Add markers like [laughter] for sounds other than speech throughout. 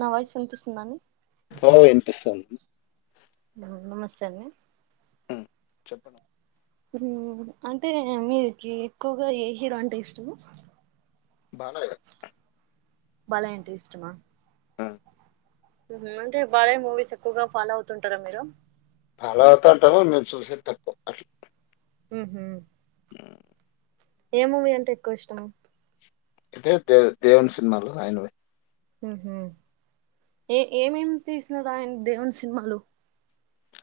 నా వాయిస్ వినిపిస్తుందా అండి వినిపిస్తుంది నమస్తే అండి చెప్ అంటే మీకి ఎక్కువగా ఏ హీరో అంటే ఇష్టము బాలయ్య బాలయ్య అంటే ఇష్టమా ఆ హు అంటే బాలయ్య మూవీస్ ఎక్కువగా ఫాలో అవుతుంటారా మీరు ఫాలో అవుతా ఉంటాము మేము చూసేది తక్కువ అట్లా ఉహు ఏ మూవీ అంటే ఎక్కువ ఇష్టము అంటే దే దేవుని సినిమాలో ఆయనవి హు హూ ఏ ఏమేమి తీసిన ఆయన దేవుని సినిమాలు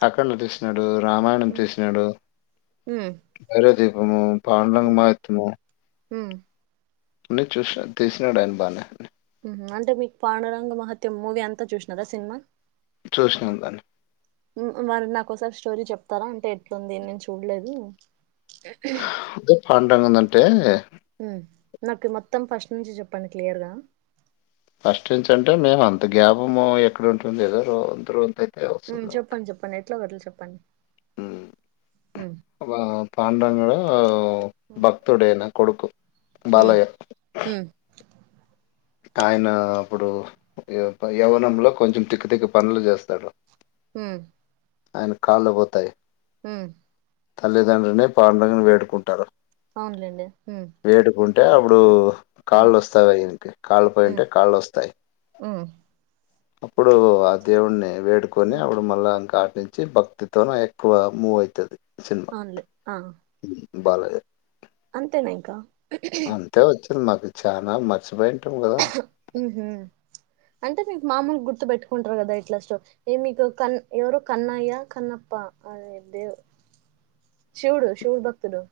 అఖండ తీసినాడు రామాయణం తీసినాడు మ్మ్ భైరవ దీపము పాండురంగ మహత్యము హు న చూసినా తీసినాడు ఆయన బాగానే అంటే మీకు పాడురంగ మహత్యం మూవీ అంతా చూసినారా సినిమా చూసినాను దాన్ని మరి నాకోసారి స్టోరీ చెప్తారా అంటే ఎట్లుంది నేను చూడలేదు అదే పాడురంగం ఏందంటే నాకు మొత్తం ఫస్ట్ నుంచి చెప్పండి క్లియర్గా ఫస్ట్ నుంచి అంటే మేము అంత గ్యాప్ మూవీ ఎక్కడ ఉంటుంది ఏదో రో అందరు అంతయి ఊ చెప్పండి చెప్పండి ఎట్లో గట్లో చెప్పండి ఉమ్ ఊ పాండరంగా భక్తుడేనా కొడుకు ఉమ్ బాలయ్య ఉమ్ ఆయన అప్పుడు యవ్వనంలో కొంచెం తిక్కు తిక్క పనులు చేస్తాడు ఊ ఆయన కాళ్లు పోతాయి ఊ తల్లిదండ్రులని పండురంగం ని వేడుకుంటారు అవునులేండి ఊ ఇప్పుడు కాళ్ళు వస్తాయియనికి కాళ్ళు ఉమ్ పోయింటే కాళ్ళు వస్తాయి ఉమ్ అప్పుడు ఆ దేవుడిని వేడుకొని ఉమ్ అప్పుడు మళ్ళా ఇంకా నుంచి భక్తితోన ఎక్కువ మూవ్ అవుతుది అవును లే ఆ బాలయ్య అంతేనా ఇంకా అంతే వచ్చింది మాకు చానా మర్చిపోయి ఉ ఊ అంటే మీకు మామూలు గుర్తు పెట్టుకుంటారు కదా ఇట్లా స్టోరీ ఏ మీకు కన్ ఎవరు కన్నయ్య కన్నప్ప అదే దేవ్ శివుడు శివుడు భక్తుడు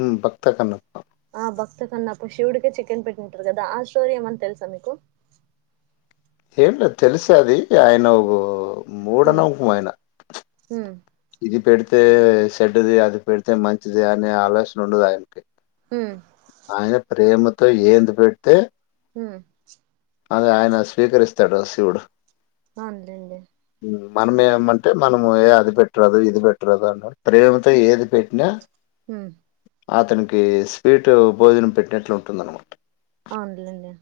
ఊ భక్త కన్నప్ప ఆ భక్త కన్నప్పు శివుడికే చికెన్ పెట్టింటారు కదా ఆ స్టోరీ ఏమన్నా తెలుసా మీకు ఏం లే తెలిస అది ఆయన ఒక మూఢ ఉమ్ నమ్ముకం ఆయన ఉమ్ ఇది పెడితే తే చెడ్డది అది పెడితే మంచిది అనే ఆలోచన ఉండదు ఆయన ఉమ్ ఆయన ప్రేమతో ఏంది పెడితే ఊ అదే ఆయన స్వీకరిస్తాడు శివుడు ఔను లేండి మనమేమంటే మనము ఏ అది పెట్టరాదు ఇది పెట్టరాదు అన్న ప్రేమతో ఏది పెట్టినా ఊ అతనికి స్వీట్ భోజనం పెట్టినట్లు ఉంటుదన్నమాట అవునులేండి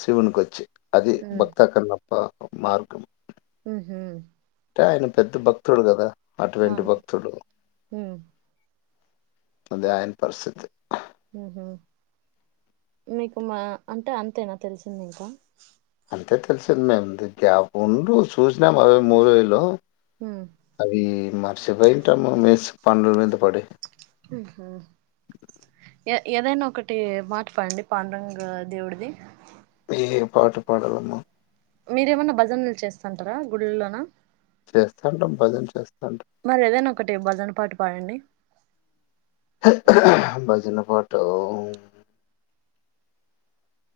శివునికోచ్చి అది భక్త కన్నప్ప మార్గం ఉ హు అంటే ఆయన పెద్ద భక్తుడు కదా అటువంటి అవునండి భక్తుడు ఉ అదే అయన పరిస్థితి హు హు మీకు మా అంటే అంతేనా తెలిసింది ఇంకా అంతే తెలిసిదంది గ్యా ఫోన్లు చూసినాము అవేమో మూవీలో ఉ అది మర్చిపోయుంటాము మిస్ పనుల మీద పడి ఉమ్ హు ఏ ఏదైనా ఒకటి పాట పాడండి పాండరంగ దేవుడిది ఏ పాట పాడలమ్మా మీరేమన్నా భజనలు చేస్తంటారా గుడిల్లోనా చేస్తాంటం భజన చేస్ మరి ఏదైనా ఒకటి భజన పాట పాడండి భజన పాటా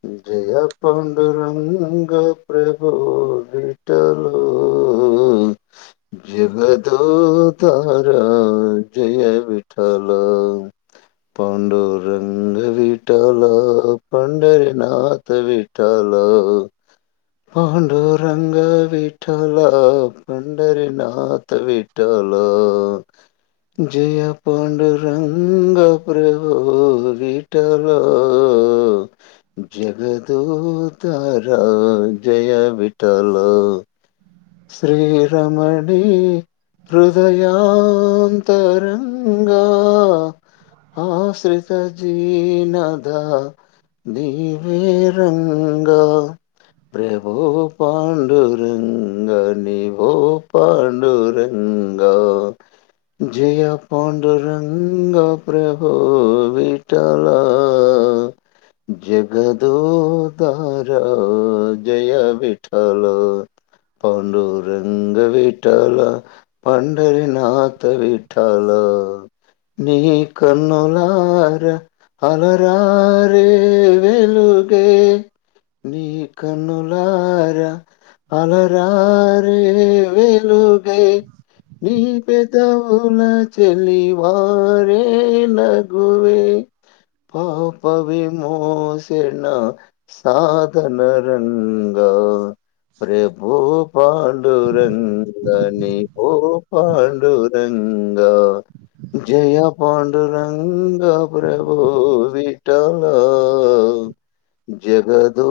విజయ పాండురంగ ప్రభువు డిటరు [inaudible] మ్ జగదొ తారా జయ విఠాల పాండురంగ విఠాల పాం హరినాత్ విఠల పాండూ రంగ విఠల పండరినాత్ విట్ లా జయ పాండురంగ ప్రభువు విఠలా అ [inaudible] జగదోతారా జయ విఠల శ్రీరమణి హృదయాంతరంగా హ శ్రీత జీ నాద నీవే రంగా ప్రభు పాండురం గా నివో పాండురంగా జయ పాండురంగా ప్రభు విఠలా ఆ జగదోదార జయ విఠల పాండురంగ వీఠాల పండరినాథ విఠలా అ నీ కన్నులార అలరారే వెలు కే నీ కనులార అల అరే వెలుగై నీ పెదవుల చలి వారే నగువే పాప వి మోసేన సాధన రంగ [inaudible] ప్రబ్ ఓ పాండురంగ ని ఓ పాండురంగ జయ పాండురంగ ప్రభు విఠాల ఉ జగదో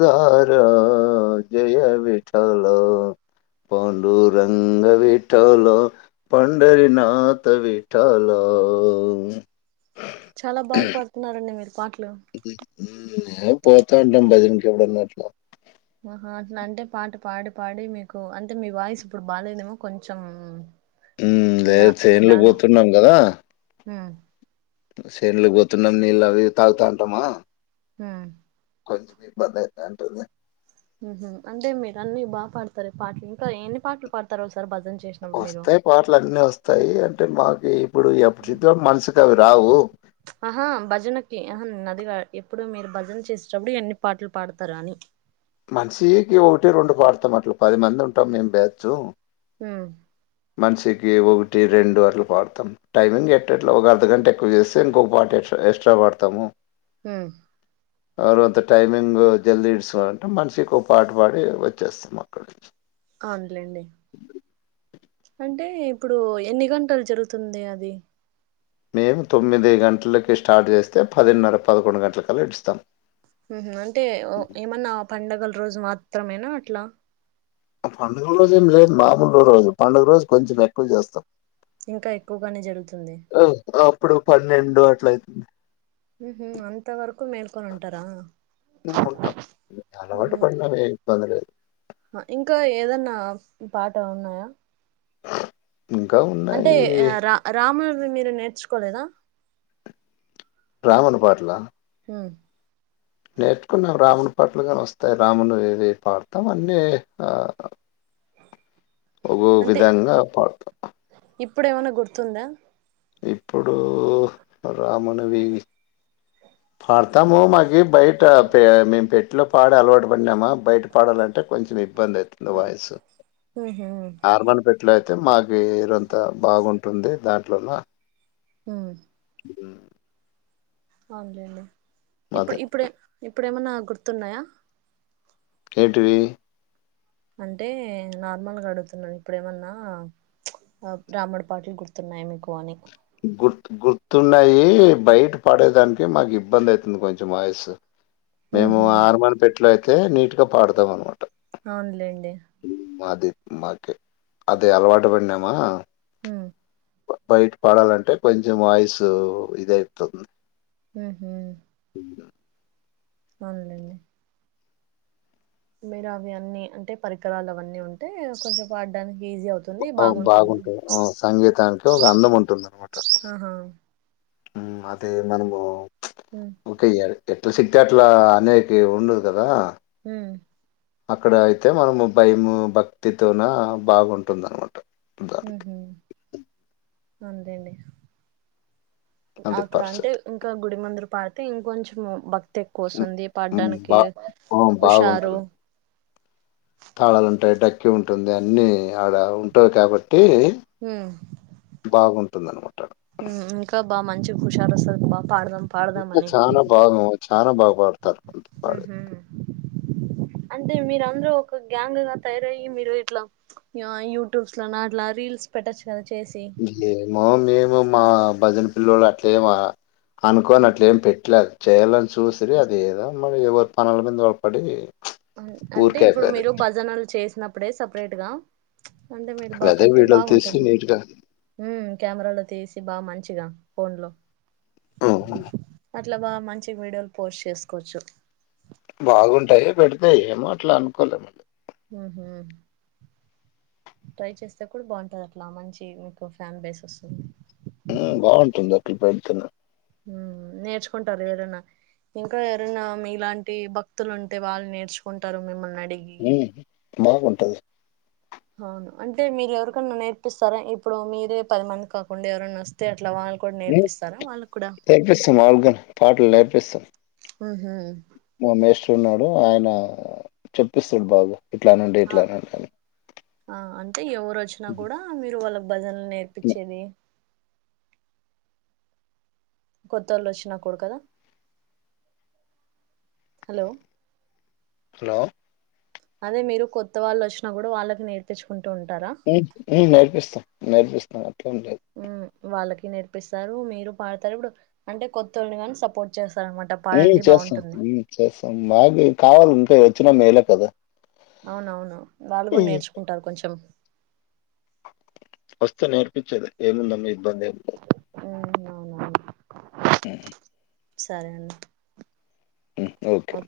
దార జయ వి ఠల పాండు రంగ విఠల పండరినాథ విఠలాం చాలా బాగ్ పడుతున్నారండి మీరు పాటలు ఉమ్ మేం పోతా ఉంటాం భజనకి ఎప్పుడన్న అట్లా ఆహా అట్లాంటే పాట పాడి పాడి మీకు అంటే మీ వాయిస్ ఇప్పుడు బాగాలేదేమో కొంచెం ఉమ్ నిదా లేద్ చెన్లలకి పోతున్నాం కదా ఉమ్ సెండ్లుకి పోతున్నాం నీళ్ళు అవి తాగుతా ఉంటామా ఉమ్ కొంచెం ఇబ్బంది అయితానుంటుంది హ అంటే మీరు అన్ని బాగా పాడతారు పాటలు ఇంకా ఎన్ని పాటలు పాడతారూ ఒకసారి భజన్కి వస్తాయి పాటలు అన్నీ వస్తాయి అంటే మాకి ఆహా భజనకి అహ అదిగా ఇప్పుడు మీరు భజన చేసేటప్పుడు ఎన్ని పాటలు పాడతారు అని మనిషికి ఒకటి రెండు పాడతాం అట్లా పది మంది ఉంటాం మేము బ్యాచ్యూ మ్ మనిషికి ఒకటి రెండు అట్లు పాడుతము టైమింగ్ ఎట్టట్లో ఒక అర్ధగంట ఎక్కువ చేస్తే ఇంకొక పాట ఎ ఎస్ట్రా వాడతము ఉ ఎరు అంత టైమింగ్ జల్దీ ఇడుసుకోవాలంటే మనిషికో పాట పాడి వచ్చేస్తం అక్కడి నుంచి అవునులేలెండి అంటే ఇప్పుడు ఎన్ని గంటలు జరుగుతుంది అది మేము తొమ్మిది గంటలకి స్టార్ట్ చేస్తే పదిన్నర పదకొండు గంటలకల్ల ఇడుస్తాం ఉ హ్ అంటే ఓ ఏమన్నా పడుగల రోజు మాత్రమేనా అట్లా ఆ పండుగ రోజు ఏం లేదు మాములు రోజు పండుగ రోజు కొంచెం ఎక్కువ జేస్తాం ఇంకా ఎక్కువగానే జరుగుతూ ఆ అప్పుడు పన్నెండు అట్ల అయిత ఉ హ్ అంత వరకు మేల్కొని ఉంటరా ఉ ఉంటము అలవాటు పడిన వే ఇబ్బంది లేదు అ ఇంకా ఏదన్నా పాట ఉన్నాయా ఇంకా అంటే ఉన్నాయి రా రాముని మీరు నేర్చుకోలేదా రామును పాట్లా ఉ నేర్చుకున్నము రాముని పాట్లుగ వస్తయి రాముని ఇది పాడతము అన్నీ ఆ ఒకో కో అంటే విధంగ పాడుత ఇప్పుడు ఏవన్న గుర్తుందా ఇప్పుడూ రామునివీ పాడతాము మాకి బయట పే మేము పెట్టిలో పాడే అలవాటు పడినామా బయట పాడాల కొంచెం ఇబ్బంది అయితుంది వాయిసు ఉహు ఆర్మాన్ పెట్లో అయితే మా వేరంతా బాగుంటుంది దాంట్లోల ఊ ఊ అవునండి ఎప్పుడు అదే ఎపుడూమైన గుర్తు ఉన్నాయా కేంటీవీ అంటే నార్మల్ గా అడుగుతున్న ఎపుడూమైన అ రాముడు పాటలు గుర్తు గుర్తు గుర్తున్నయీ బయట పడేయడానికి కొంచెం ఇబ్బంది ఐయితుంది వాయిస్ మేము ఉహు హర్మని పెట్టేలో అయితేయ్ నీట్ గా పడతం అవునులేండి మకే అది అలవాటు పడినామా ఉ బ బయట పాడాలంటే కొంచెం వాయిసూ ఇది ఐయితది ఉ హ్ అవునులేండి మీర అవి అన్నీ అంటే పరికరాలు అవన్నీ ఉంటే కొంచెం పాడ్డనికి ఓ బాగుంటుంది ఓ సంగీతానికి ఒక అందం ఉంటుంది అన్నమాట ఆహా ఉ అదే మనము ఇంక ఎయ్యాలి అంటే తూ సిక్తే అట్ల అనయికి ఉందురు కదా ఉ అక్కడ అయితే మనము భయము భక్తితోన బాగుంటుందన్నమాట ఉహు అంతెండి అది అక్కడ అంటే పరిస్థితి ఇంక గుడి ముందుర పాడితే ఇంకొంచెం భక్తి తే ఉమ్, ఎక్కువొస్తుంది ఉమ్, పాడ్డానికి బా ఆ, హుషారు తాళాలుంటయి టక్కి ఉంటుంది అన్ని ఆడ ఉంటయి కాబట్టి ఉమ్ టే బాగుంటుందన్నమాట ఉమ్ ఇంకా బాగా మంచి హుషారు వస్తది బా ఇంగా చాలా బాగా చాలా బాగా పాడుతారు ఉహు అంటే మీరు అందరు ఒక గ్యాంగ్ గా తయారయ్యి మీరు ఇట్లా ఆ యూట్యూబ్స్ లోనా అట్లా రీల్ స్ పెట్టచ్ మామూలు మేము మా భజన పిల్లోలు అట్లే మా అనుకోని అట్లే ఏం పెట్టలే చేయాలని చూసి అది ఏదో మరి ఎవరి పనుల మీద వాళ్ళు పడి అన్ అంటే ఊరికే ఇప్పుడు అయిపోయారు మీరు భజనలు చేసినప్పుడే సపరేట్ గా అంటే మీరు బాగా అదే పెడితే వీడియోలు తీసి బాగుంటుంది నీట్గా ఉమ్ కెమెరాలో తీసి బాగా మంచి చిగా ఫోన్ లో హ్మ్ హ్మ్. అట్ల బాగా మంచి వీడియోలు పోస్ట్ చేసుకోవచ్చు బాగుంటాయి పెడితే ఏమో అట్ల అనుకోలేదు మేము ఉహు ట్రై చేస్తే కూడా బాగుంటది అట్లా మంచి మీకు ఫ్యాన్ బేస్ వస్తుంది ఉ బాగుంటుంది అట్ల పెడితేనె ఉ నేర్చుకుంటరు ఎవరన్నా ఇంకా ఎవరైనా మీలాంటి భక్తులు ఉంటే వాళ్ళు నేర్చుకుంటారు మిమ్మల్ని అడిగి ఉ బాగుంటది అవును అంటే మీరు ఎవరికన్నా నేర్పిస్తారా ఇప్పుడు మీరే పది మందికి కాకుండా ఎవరన్నా వస్తే అట్లా వాళ్ళు కూడా ఉ నేర్పిస్తారా వాళ్ళకు కూడా నేర్పిస్తా మామూలుగా పాటలు నేర్పిస్తా ఉహు మా మాస్టర్ ఉన్నాడు ఆయన చెప్పిస్తడు బాగా ఇట్లనండి ఆ ఇట్లనండి అని ఆ అంటే ఎవరు వచ్చినా హ్మ్. కూడా మీరు వాళ్ళ భజనలు హ్మ్. నేర్పిచ్చేది కొత్తోళ్ళు వచ్చినా కూడా కదా హలో హలో అదే మీరు కొత్త వాళ్ళు వచ్చినా కూడా వాళ్ళకి నేర్పిచుకున్ ఉ ఉ నేర్పిస్తం నేర్పిస్తం అట్లేం లేదు మ్మ్ వాళ్ళకి నేర్పిస్తారు మీరు పాడతారు ఇప్పుడు అంటే కొత్తోళ్ళని కానీ సపోర్ట్ చేస్తారు ఉ చేస్తాం ఉ చేస్తాం మాకు కావాలి ఇంకా వచ్చినా మేలే కదా అవునవును వాళ్ళు కూడా హ్మ్. నేర్చుకుంటారు కొంచెం వస్తే నేర్పించేదే ఏముండదు ఇబ్బందే ఉమ్ అవునవును ఉ సరే అండి ఉ ఓకే